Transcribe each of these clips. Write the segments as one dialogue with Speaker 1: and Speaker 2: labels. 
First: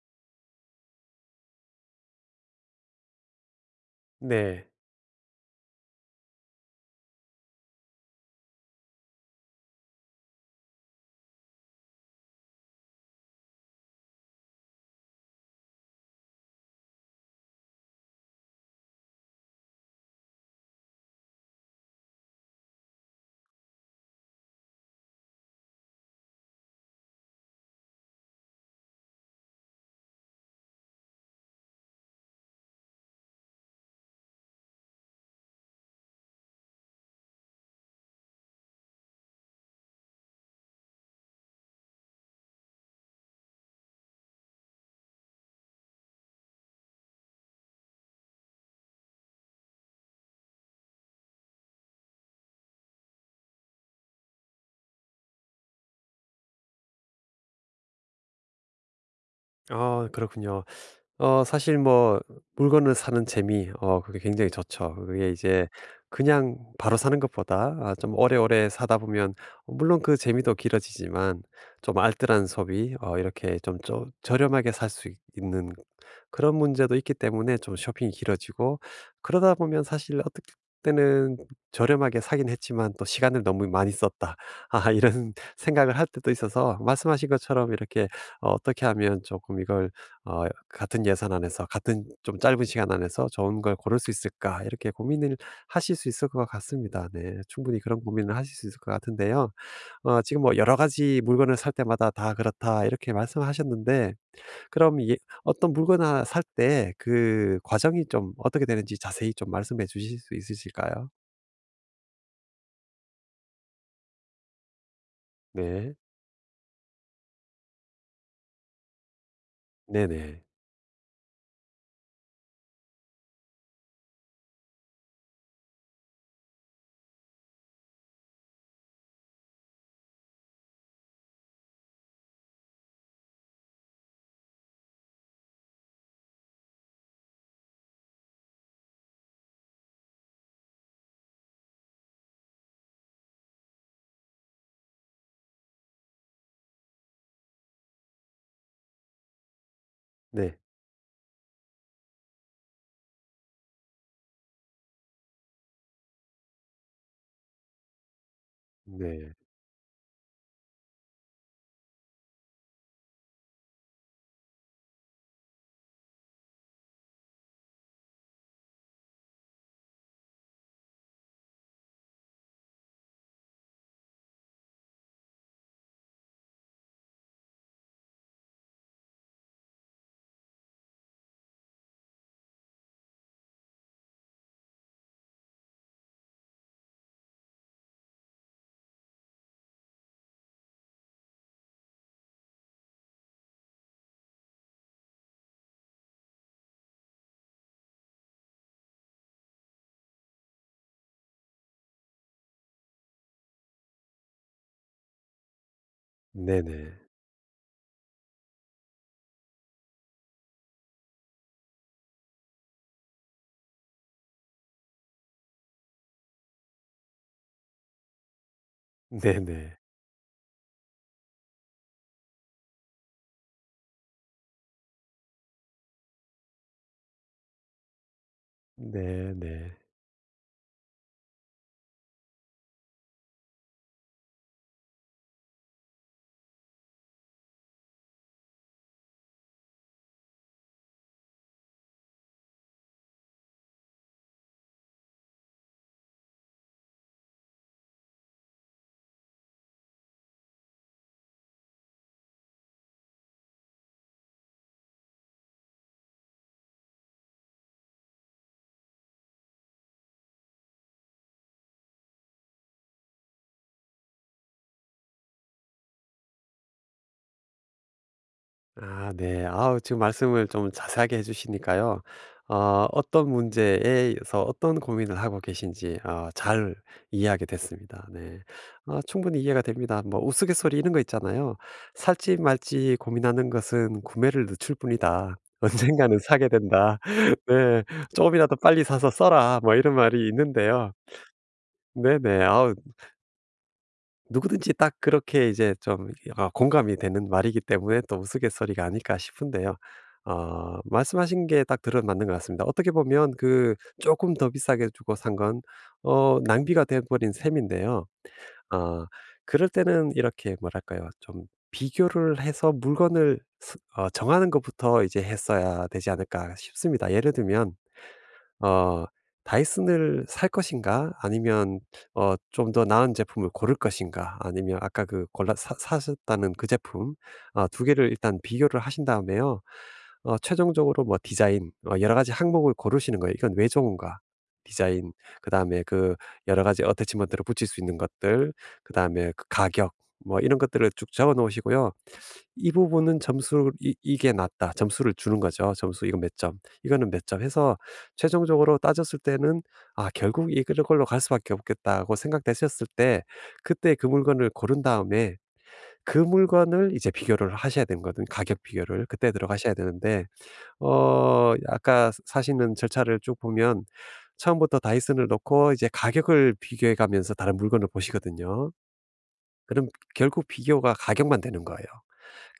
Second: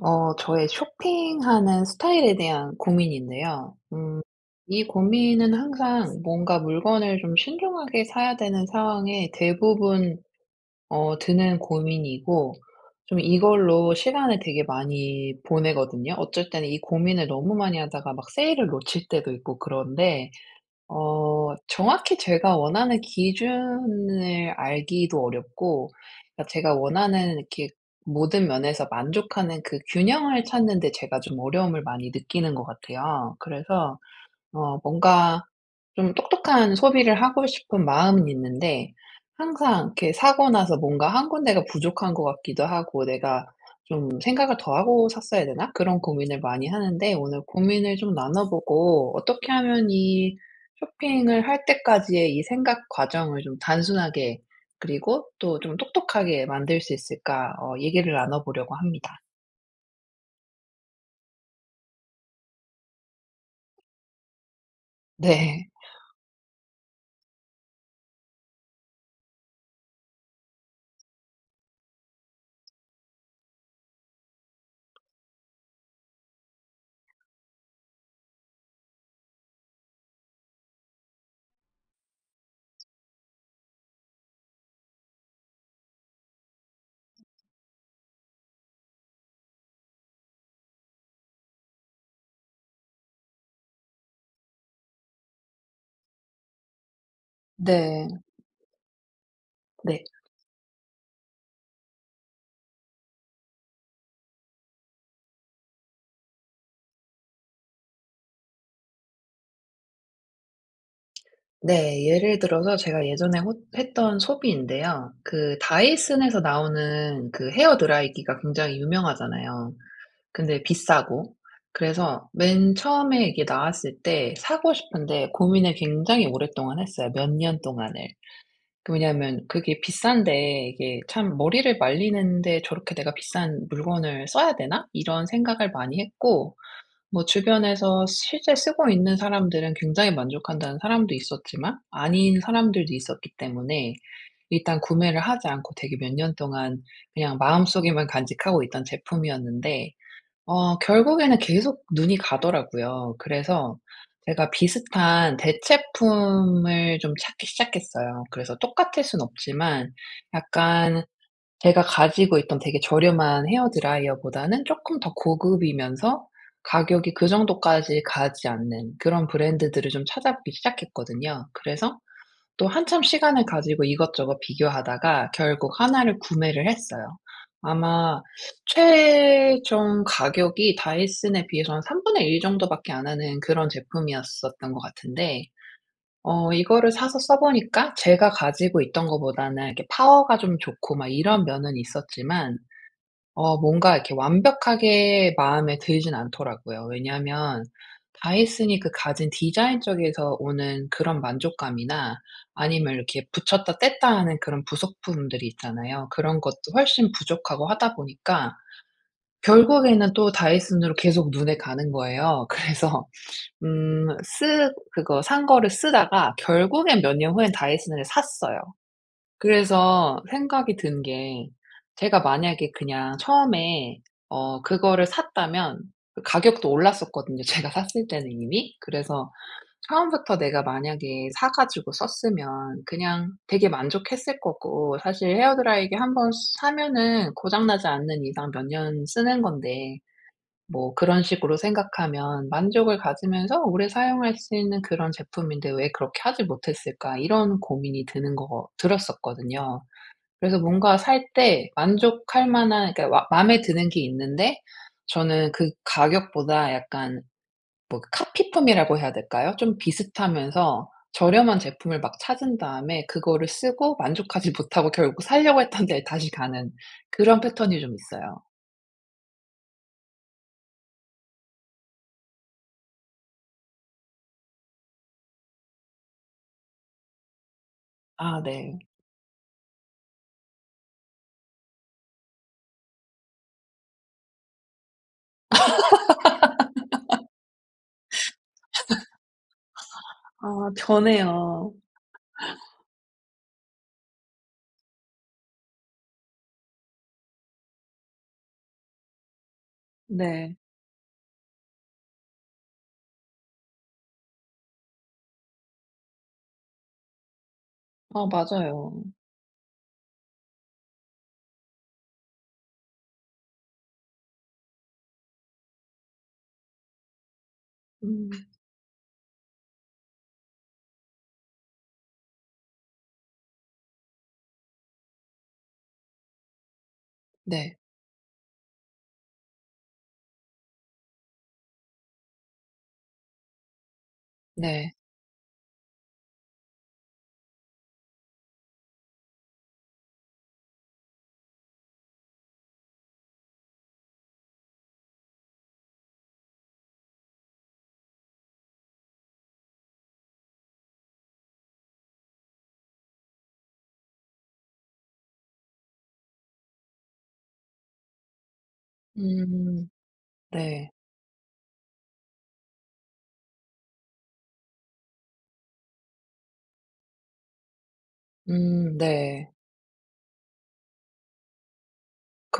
Speaker 1: 저의 쇼핑하는 스타일에 대한 고민인데요.
Speaker 2: 네.
Speaker 1: 이 고민은 항상 뭔가 물건을 좀 신중하게 사야 되는 상황에 대부분 드는 고민이고, 좀 이걸로 시간을 되게 많이 보내거든요. 어쩔 때는 이 고민을 너무 많이 하다가 막 세일을 놓칠 때도 있고 그런데, 정확히 제가 원하는 기준을 알기도 어렵고, 그러니까 제가 원하는 이렇게 모든 면에서 만족하는 그 균형을 찾는 데 제가 좀 어려움을 많이 느끼는 것 같아요. 그래서 뭔가 좀 똑똑한 소비를 하고 싶은 마음은 있는데, 항상 이렇게 사고 나서 뭔가 한 군데가 부족한 것 같기도 하고 '내가 좀 생각을 더 하고 샀어야 되나?' 그런 고민을 많이 하는데, 오늘 고민을 좀 나눠 보고 어떻게 하면 이 쇼핑을 할 때까지의 이 생각 과정을 좀 단순하게, 그리고 또 좀 똑똑하게 만들 수 있을까 얘기를 나눠 보려고 합니다.
Speaker 2: 아, 그렇군요. 사실, 뭐 물건을 사는 재미, 그게 굉장히 좋죠. 그게 이제
Speaker 1: 네.
Speaker 2: 그냥 바로 사는 것보다, 아 좀 오래오래 사다 보면 물론 그 재미도 길어지지만, 좀 알뜰한 소비, 이렇게 좀 저렴하게 살 수 있는 그런 문제도 있기 때문에 좀 쇼핑이 길어지고, 그러다 보면 사실 어떨 때는 저렴하게 사긴 했지만 또 '시간을 너무 많이 썼다.' 아, 이런 생각을 할 때도 있어서, 말씀하신 것처럼 이렇게 '어떻게 하면 조금 이걸, 같은 예산 안에서 같은 좀 짧은 시간 안에서 좋은 걸 고를 수 있을까?' 이렇게 고민을 하실 수 있을 것 같습니다. 네. 충분히 그런
Speaker 1: 네.
Speaker 2: 고민을 하실 수 있을 것 같은데요.
Speaker 1: 네.
Speaker 2: 지금 뭐 여러 가지 물건을 살 때마다 "다 그렇다." 이렇게 말씀하셨는데, 그럼 예, 어떤 물건 하나 살 때 그 과정이 좀 어떻게 되는지 자세히 좀 말씀해 주실 수 있으실까요?
Speaker 1: 네. 예를 들어서 제가 예전에 호 했던 소비인데요. 그
Speaker 2: 네.
Speaker 1: 다이슨에서 나오는 그 헤어 드라이기가 굉장히 유명하잖아요.
Speaker 2: 네네.
Speaker 1: 근데 비싸고. 그래서 맨 처음에 이게 나왔을 때 사고 싶은데 고민을 굉장히 오랫동안 했어요, 몇 년 동안을. 그 왜냐하면 그게 비싼데 이게 참 '머리를 말리는데 저렇게 내가 비싼 물건을 써야 되나?' 이런 생각을 많이 했고, 뭐 주변에서 실제 쓰고 있는 사람들은 굉장히 만족한다는 사람도 있었지만 아닌 사람들도 있었기 때문에 일단 구매를 하지 않고 되게 몇 년 동안 그냥 마음속에만 간직하고 있던 제품이었는데,
Speaker 2: 네.
Speaker 1: 결국에는 계속 눈이 가더라고요. 그래서 제가 비슷한 대체품을 좀 찾기 시작했어요. 그래서 똑같을 순
Speaker 2: 네.
Speaker 1: 없지만 약간 제가 가지고 있던 되게 저렴한 헤어 드라이어보다는 쪼끔 더 고급이면서 가격이 그 정도까지 가지 않는 그런 브랜드들을 좀 찾아보기 시작했거든요. 그래서 또 한참 시간을 가지고 이것저것 비교하다가 결국 하나를 구매를 했어요. 아마 최종 가격이 다이슨에 비해서 한1 정도밖에 안 하는 그런 제품이었었던 것 같은데, 이거를 사서 써 보니까 제가 가지고 있던 것보다는 이렇게 파워가 좀 좋고 막 이런 면은 있었지만, 뭔가 이렇게 완벽하게 마음에 들진 않더라고요. 왜냐하면 다이슨이 그 가진 디자인 쪽에서 오는 그런 만족감이나 아니면 이렇게 붙였다 뗐다 하는 그런 부속품들이 있잖아요. 그런 것도
Speaker 2: 네네.
Speaker 1: 훨씬 부족하고 하다 보니까 결국에는 또 다이슨으로 계속 눈에 가는 거예요. 그래서 쓰 그거 산 거를 쓰다가 결국엔 몇 년 후엔 다이슨을 샀어요.
Speaker 2: 네네. 네네.
Speaker 1: 그래서 생각이 든 게, 제가 만약에 그냥 처음에 그거를 샀다면, 그 가격도 올랐었거든요, 제가 샀을 때는 이미. 그래서
Speaker 2: 네네.
Speaker 1: 처음부터 내가 만약에 사 가지고 썼으면 그냥 되게 만족했을 거고, 사실 헤어 드라이기 한 번 사면은 고장 나지 않는 이상 몇 년 쓰는 건데, 뭐 그런 식으로 생각하면 만족을 가지면서 오래 사용할 수 있는 그런 제품인데 '왜 그렇게 하지 못했을까?' 이런 고민이 드는 거 들었었거든요. 그래서 뭔가 살 때 만족할 만한, 그러니까 마 마음에 드는 게 있는데, 저는 그 가격보다 약간 뭐 카피품이라고 해야 될까요? 좀 비슷하면서 저렴한 제품을 막 찾은 다음에 그거를 쓰고 만족하지 못하고 결국 사려고 했던 데에 다시 가는 그런 패턴이 좀 있어요.
Speaker 2: 아 네. 아우, 지금 말씀을 좀 자세하게 해 주시니까요, 어 어떤 문제에서 어떤 고민을 하고 계신지 잘 이해하게 됐습니다. 네.
Speaker 1: 아 네.
Speaker 2: 아, 충분히 이해가 됩니다. 뭐, 우스갯소리 이런 거 있잖아요. "살지 말지 고민하는 것은 구매를 늦출 뿐이다. 언젠가는 사게 된다." 네. "조금이라도 빨리 사서 써라." 뭐 이런 말이
Speaker 1: 아
Speaker 2: 있는데요.
Speaker 1: 변해요.
Speaker 2: 네네. 아우, 누구든지 딱 그렇게 이제 좀, 아, 공감이 되는 말이기 때문에 또 우스갯소리가 아닐까 싶은데요.
Speaker 1: 네.
Speaker 2: 말씀하신 게 딱 들어맞는 것 같습니다. 어떻게 보면 그 조금 더 비싸게 주고 산 건 낭비가 돼 버린 셈인데요.
Speaker 1: 아 맞아요.
Speaker 2: 어 그럴 때는 이렇게 뭐랄까요? 좀 비교를 해서 물건을 스 어 정하는 것부터 이제 했어야 되지 않을까 싶습니다. 예를 들면
Speaker 1: 음.
Speaker 2: 어 '다이슨을 살 것인가? 아니면 좀 더 나은 제품을 고를 것인가? 아니면 아까 그 골라 사 사셨다는 그 제품,
Speaker 1: 네.
Speaker 2: 두 개를 일단 비교를 하신 다음에요. 최종적으로 뭐 디자인, 여러 가지 항목을 고르시는 거예요. 이건 왜 좋은가?
Speaker 1: 네.
Speaker 2: 디자인, 그다음에 그 여러 가지 어태치먼트를 붙일 수 있는 것들, 그다음에 그 가격, 뭐 이런 것들을 쭉 적어 놓으시고요. 이 부분은 점수, 이 이게 낮다, 점수를 주는 거죠. 점수 이건 몇 점, 이거는 몇 점 해서 최종적으로 따졌을 때는 '아, 결국 이 그런 걸로 갈 수밖에 없겠다.'고 생각되셨을 때, 그때 그 물건을 고른 다음에 그 물건을 이제 비교를 하셔야 되거든, 는 가격 비교를 그때 들어가셔야
Speaker 1: 음.
Speaker 2: 되는데,
Speaker 1: 네.
Speaker 2: 아까 사시는 절차를 쭉 보면 처음부터 다이슨을 놓고 이제 가격을 비교해 가면서 다른 물건을 보시거든요.
Speaker 1: 네.
Speaker 2: 그럼 결국 비교가 가격만 되는 거예요.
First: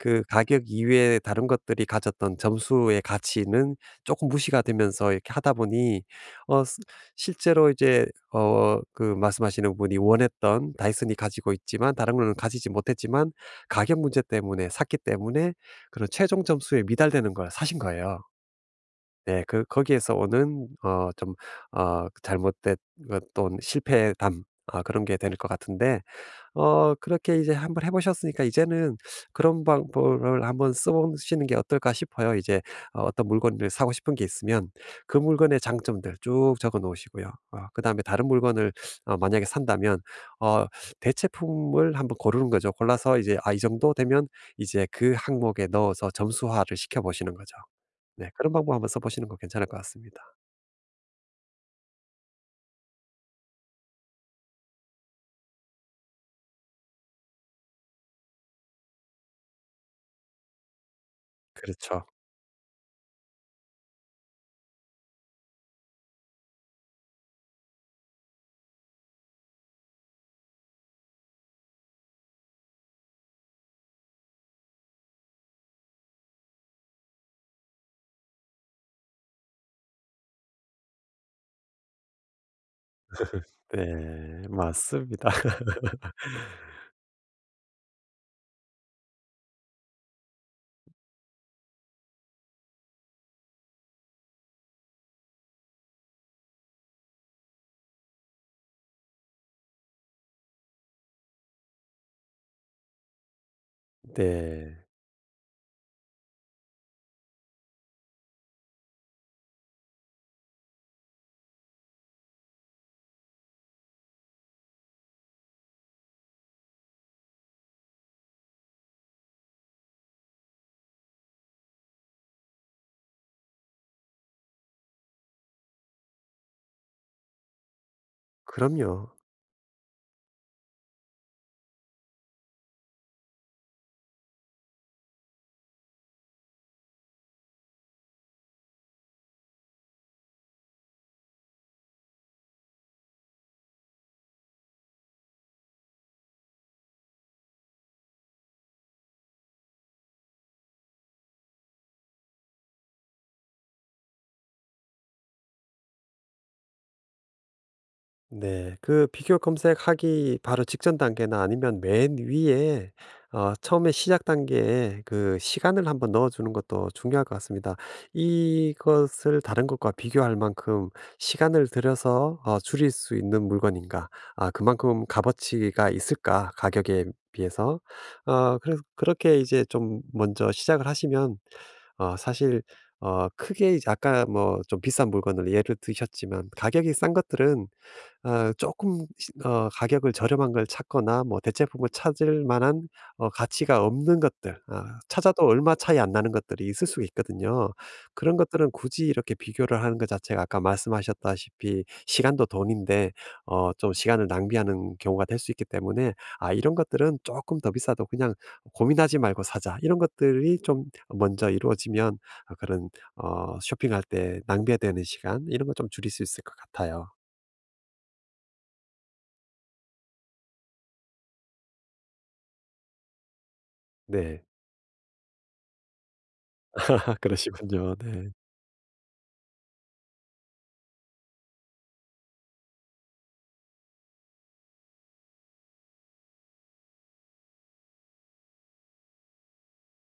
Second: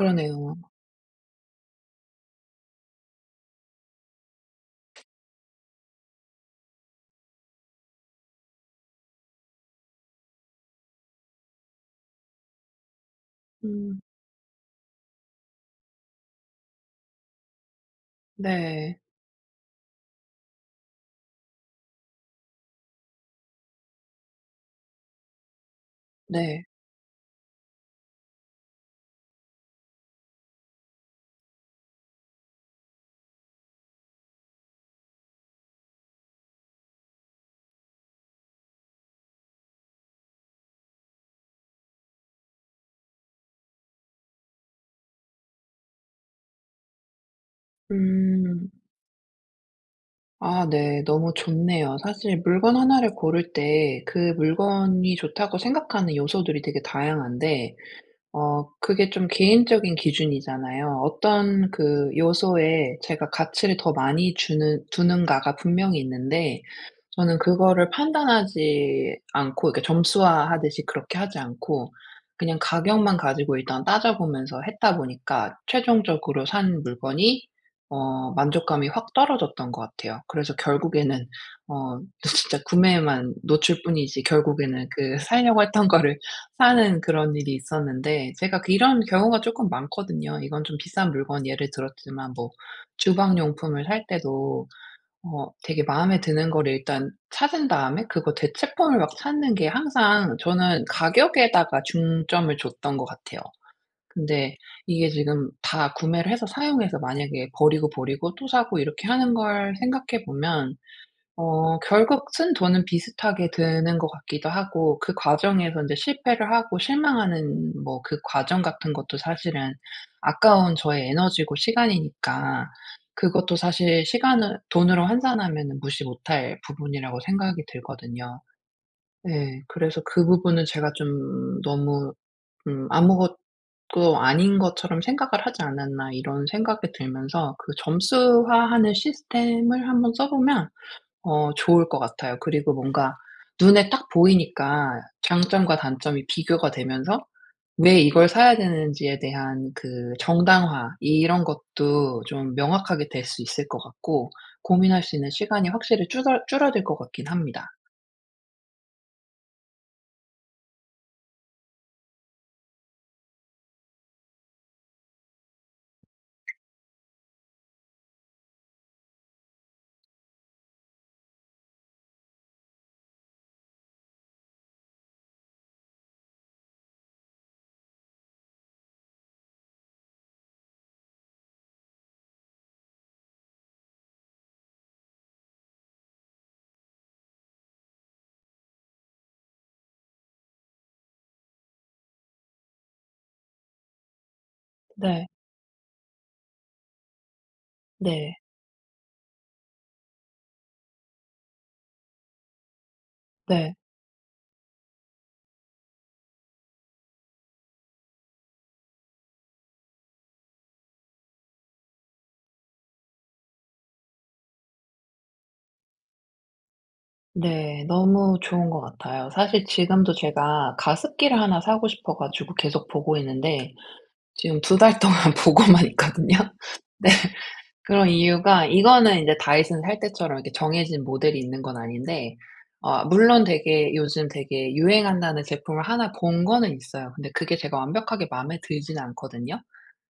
Speaker 2: 그 가격 이외에 다른 것들이 가졌던 점수의 가치는 조금 무시가 되면서, 이렇게 하다 보니 어 스 실제로 이제 그 말씀하시는 분이 원했던, 다이슨이 가지고 있지만 다른 거는 가지지 못했지만, 가격
Speaker 1: 음
Speaker 2: 문제 때문에 샀기 때문에, 그런 최종 점수에 미달되는 걸 사신 거예요.
Speaker 1: 네.
Speaker 2: 네. 그 거기에서 오는 좀 잘못된 어떤 실패담, 아, 그런 게 될 것 같은데,
Speaker 1: 네.
Speaker 2: 그렇게 이제 한번 해 보셨으니까 이제는 그런 방법을 한번 써 보시는 게 어떨까 싶어요. 이제 어떤 물건을 사고 싶은 게 있으면 그 물건의 장점들 쭉 적어 놓으시고요. 그다음에 다른 물건을, 만약에 산다면, 어 대체품을 한번 고르는 거죠. 골라서 이제 '아, 이 정도 되면 이제 그 항목에 넣어서 점수화를 시켜 보시는 거죠.' 네. 그런
Speaker 1: 음.
Speaker 2: 방법 한번 써 보시는 거 괜찮을 것 같습니다.
Speaker 1: 아 네. 너무 좋네요. 사실 물건 하나를 고를 때 그 물건이 좋다고 생각하는 요소들이 되게 다양한데, 그게 좀 개인적인 기준이잖아요. 어떤
Speaker 2: 그렇죠.
Speaker 1: 그 요소에 제가 가치를 더 많이 주는 두는가가 분명히 있는데, 저는 그거를 판단하지 않고 이렇게 점수화하듯이 그렇게 하지 않고 그냥 가격만 가지고 일단 따져보면서 했다 보니까 최종적으로 산 물건이 만족감이 확 떨어졌던 것 같아요. 그래서 결국에는 진짜 구매에만 놓칠 뿐이지
Speaker 2: 네.
Speaker 1: 결국에는 그
Speaker 2: 맞습니다.
Speaker 1: 살려고 했던 거를 사는 그런 일이 있었는데, 제가 그 이런 경우가 쪼끔 많거든요. 이건 좀 비싼 물건 예를 들었지만, 뭐 주방 용품을 살 때도 되게 마음에 드는 거를 일단 찾은 다음에 그거 대체품을 막 찾는 게, 항상 저는 가격에다가 중점을 줬던 것 같아요. 근데
Speaker 2: 네.
Speaker 1: 이게 지금 다 구매를 해서 사용해서 만약에 버리고 버리고 또 사고 이렇게 하는 걸 생각해 보면, 결국 쓴 돈은 비슷하게 드는 것 같기도 하고, 그 과정에서 이제 실패를 하고 실망하는 뭐 그 과정 같은 것도 사실은 아까운 저의 에너지고 시간이니까, 그것도 사실 시간을 돈으로 환산하면 무시 못할 부분이라고 생각이 들거든요.
Speaker 2: 그럼요.
Speaker 1: 네, 그래서 그 부분은 제가 좀 너무 '아무것도 아닌 것처럼 생각을 하지 않았나.' 이런 생각이 들면서 그 점수화하는 시스템을 한번 써 보면 좋을 것 같아요. 그리고 뭔가 눈에 딱 보이니까 장점과 단점이 비교가 되면서 왜 이걸 사야 되는지에 대한 그 정당화, 이런 것도 좀 명확하게 될 수 있을 것 같고, 고민할 수 있는 시간이 확실히 줄어들 것 같긴 합니다.
Speaker 2: 네. 그 비교 검색하기 바로 직전 단계나, 아니면 맨 위에, 처음에 시작 단계에 그 시간을 한번 넣어 주는 것도 중요할 것 같습니다. 이것을 다른 것과 비교할 만큼 시간을 들여서 줄일 수 있는 물건인가? 아, 그만큼 값어치가 있을까? 가격에 비해서. 그래서 그렇게 이제 좀 먼저 시작을 하시면, 사실 크게 이제 아까 뭐 좀 비싼 물건을 예를 드셨지만, 가격이 싼 것들은 아금시 가격을 저렴한 걸 찾거나 뭐 대체품을 찾을 만한 가치가 없는 것들, 아,
Speaker 1: 네.
Speaker 2: 찾아도 얼마 차이 안 나는 것들이 있을 수가 있거든요. 그런
Speaker 1: 네.
Speaker 2: 것들은 굳이 이렇게 비교를 하는 것 자체가 아까 말씀하셨다시피 시간도 돈인데,
Speaker 1: 네.
Speaker 2: 좀 시간을 낭비하는 경우가 될 수 있기 때문에, '아, 이런 것들은 조금 더 비싸도 그냥 고민하지 말고 사자.' 이런 것들이 좀 먼저 이루어지면, 그런 쇼핑할 때 낭비되는 시간 이런 거 좀 줄일 수 있을 것 같아요.
Speaker 1: 네. 너무 좋은 것 같아요. 사실 지금도 제가 가습기를 하나 사고 싶어 가지고 계속 보고 있는데,
Speaker 2: 네.
Speaker 1: 지금 2달 동안 보고만 있거든요.
Speaker 2: 그러시군요.
Speaker 1: 그런
Speaker 2: 네.
Speaker 1: 이유가 이거는 이제 다이슨 살 때처럼 이렇게 정해진 모델이 있는 건 아닌데, 물론 되게 요즘 되게 유행한다는 제품을 하나 본 거는 있어요. 근데 그게 제가 완벽하게 마음에 들지는 않거든요.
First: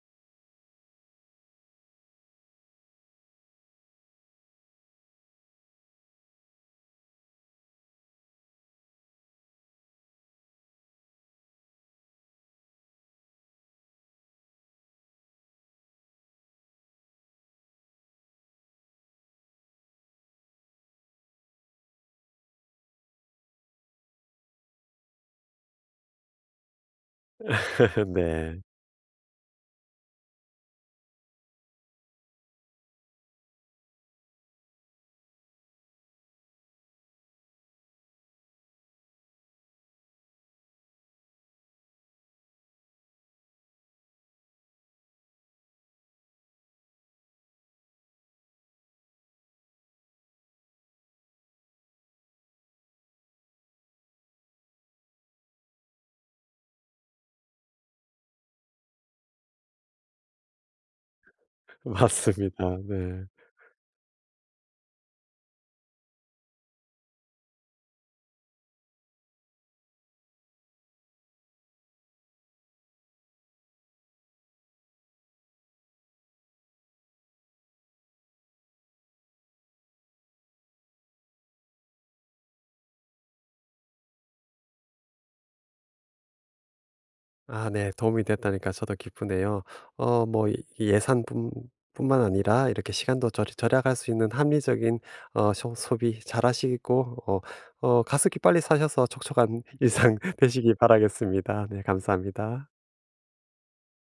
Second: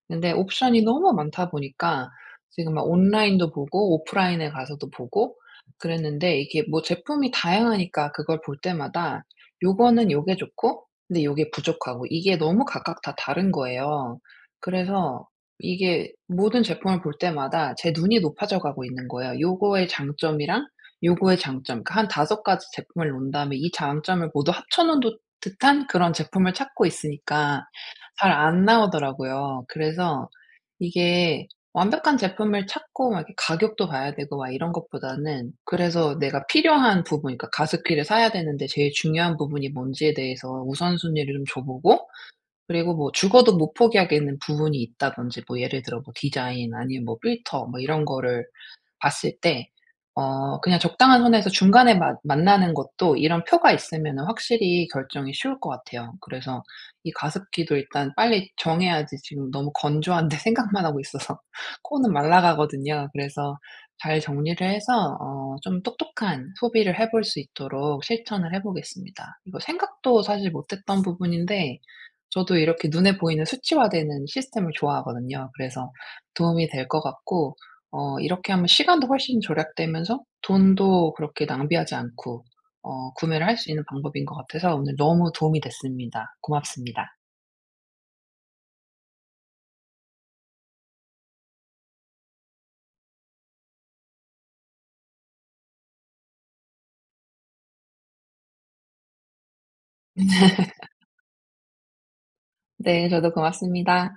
Speaker 1: 근데 옵션이 너무 많다 보니까 지금 막 온라인도 보고 오프라인에 가서도 보고 그랬는데, 이게 뭐 제품이 다양하니까 그걸 볼 때마다 요거는 요게 좋고 근데 요게 부족하고, 이게 너무 각각 다 다른 거예요. 그래서 이게 모든 제품을 볼 때마다 제 눈이 높아져 가고 있는 거예요. 요거의 장점이랑 요거의 장점, 그러니까 한 5가지 제품을 논 다음에 이 장점을 모두 합쳐 놓은 듯 듯한 그런 제품을 찾고 있으니까 잘
Speaker 2: 네.
Speaker 1: 안 나오더라고요. 그래서 이게 완벽한 제품을 찾고 막 이렇게 가격도 봐야 되고 막 이런 것보다는, 그래서 내가 필요한 부분, 그러니까 가습기를 사야 되는데 제일 중요한 부분이 뭔지에 대해서 우선순위를 좀 줘 보고, 그리고 뭐 죽어도 못 포기하겠는 부분이 있다든지, 뭐 예를 들어 뭐 디자인 아니면 뭐 필터 뭐 이런 거를 봤을 때 그냥 적당한 선에서 중간에 만 만나는 것도, 이런 표가 있으면은 확실히 결정이 쉬울 것 같아요. 그래서 이 가습기도 일단 빨리 정해야지, 지금 너무 건조한데 생각만 하고 있어서 코는
Speaker 2: 맞습니다.
Speaker 1: 말라가거든요.
Speaker 2: 네.
Speaker 1: 그래서 잘 정리를 해서 좀 똑똑한 소비를 해볼 수 있도록 실천을 해 보겠습니다. 이거 생각도 사실 못 했던 부분인데 저도 이렇게 눈에 보이는 수치화되는 시스템을 좋아하거든요. 그래서 도움이 될 것 같고, 이렇게 하면 시간도 훨씬 절약되면서 돈도 그렇게 낭비하지 않고 구매를 할 수 있는 방법인 것 같아서 오늘 너무 도움이 됐습니다. 고맙습니다.
Speaker 2: 아 네. 도움이 됐다니까 저도 기쁘네요. 뭐, 이 예산뿐, 뿐만 아니라 이렇게 시간도 절 절약할 수 있는 합리적인 소 소비 잘하시고, 가습기 빨리 사셔서 촉촉한 일상 되시기 바라겠습니다. 네, 감사합니다.
Speaker 1: 네, 저도 고맙습니다.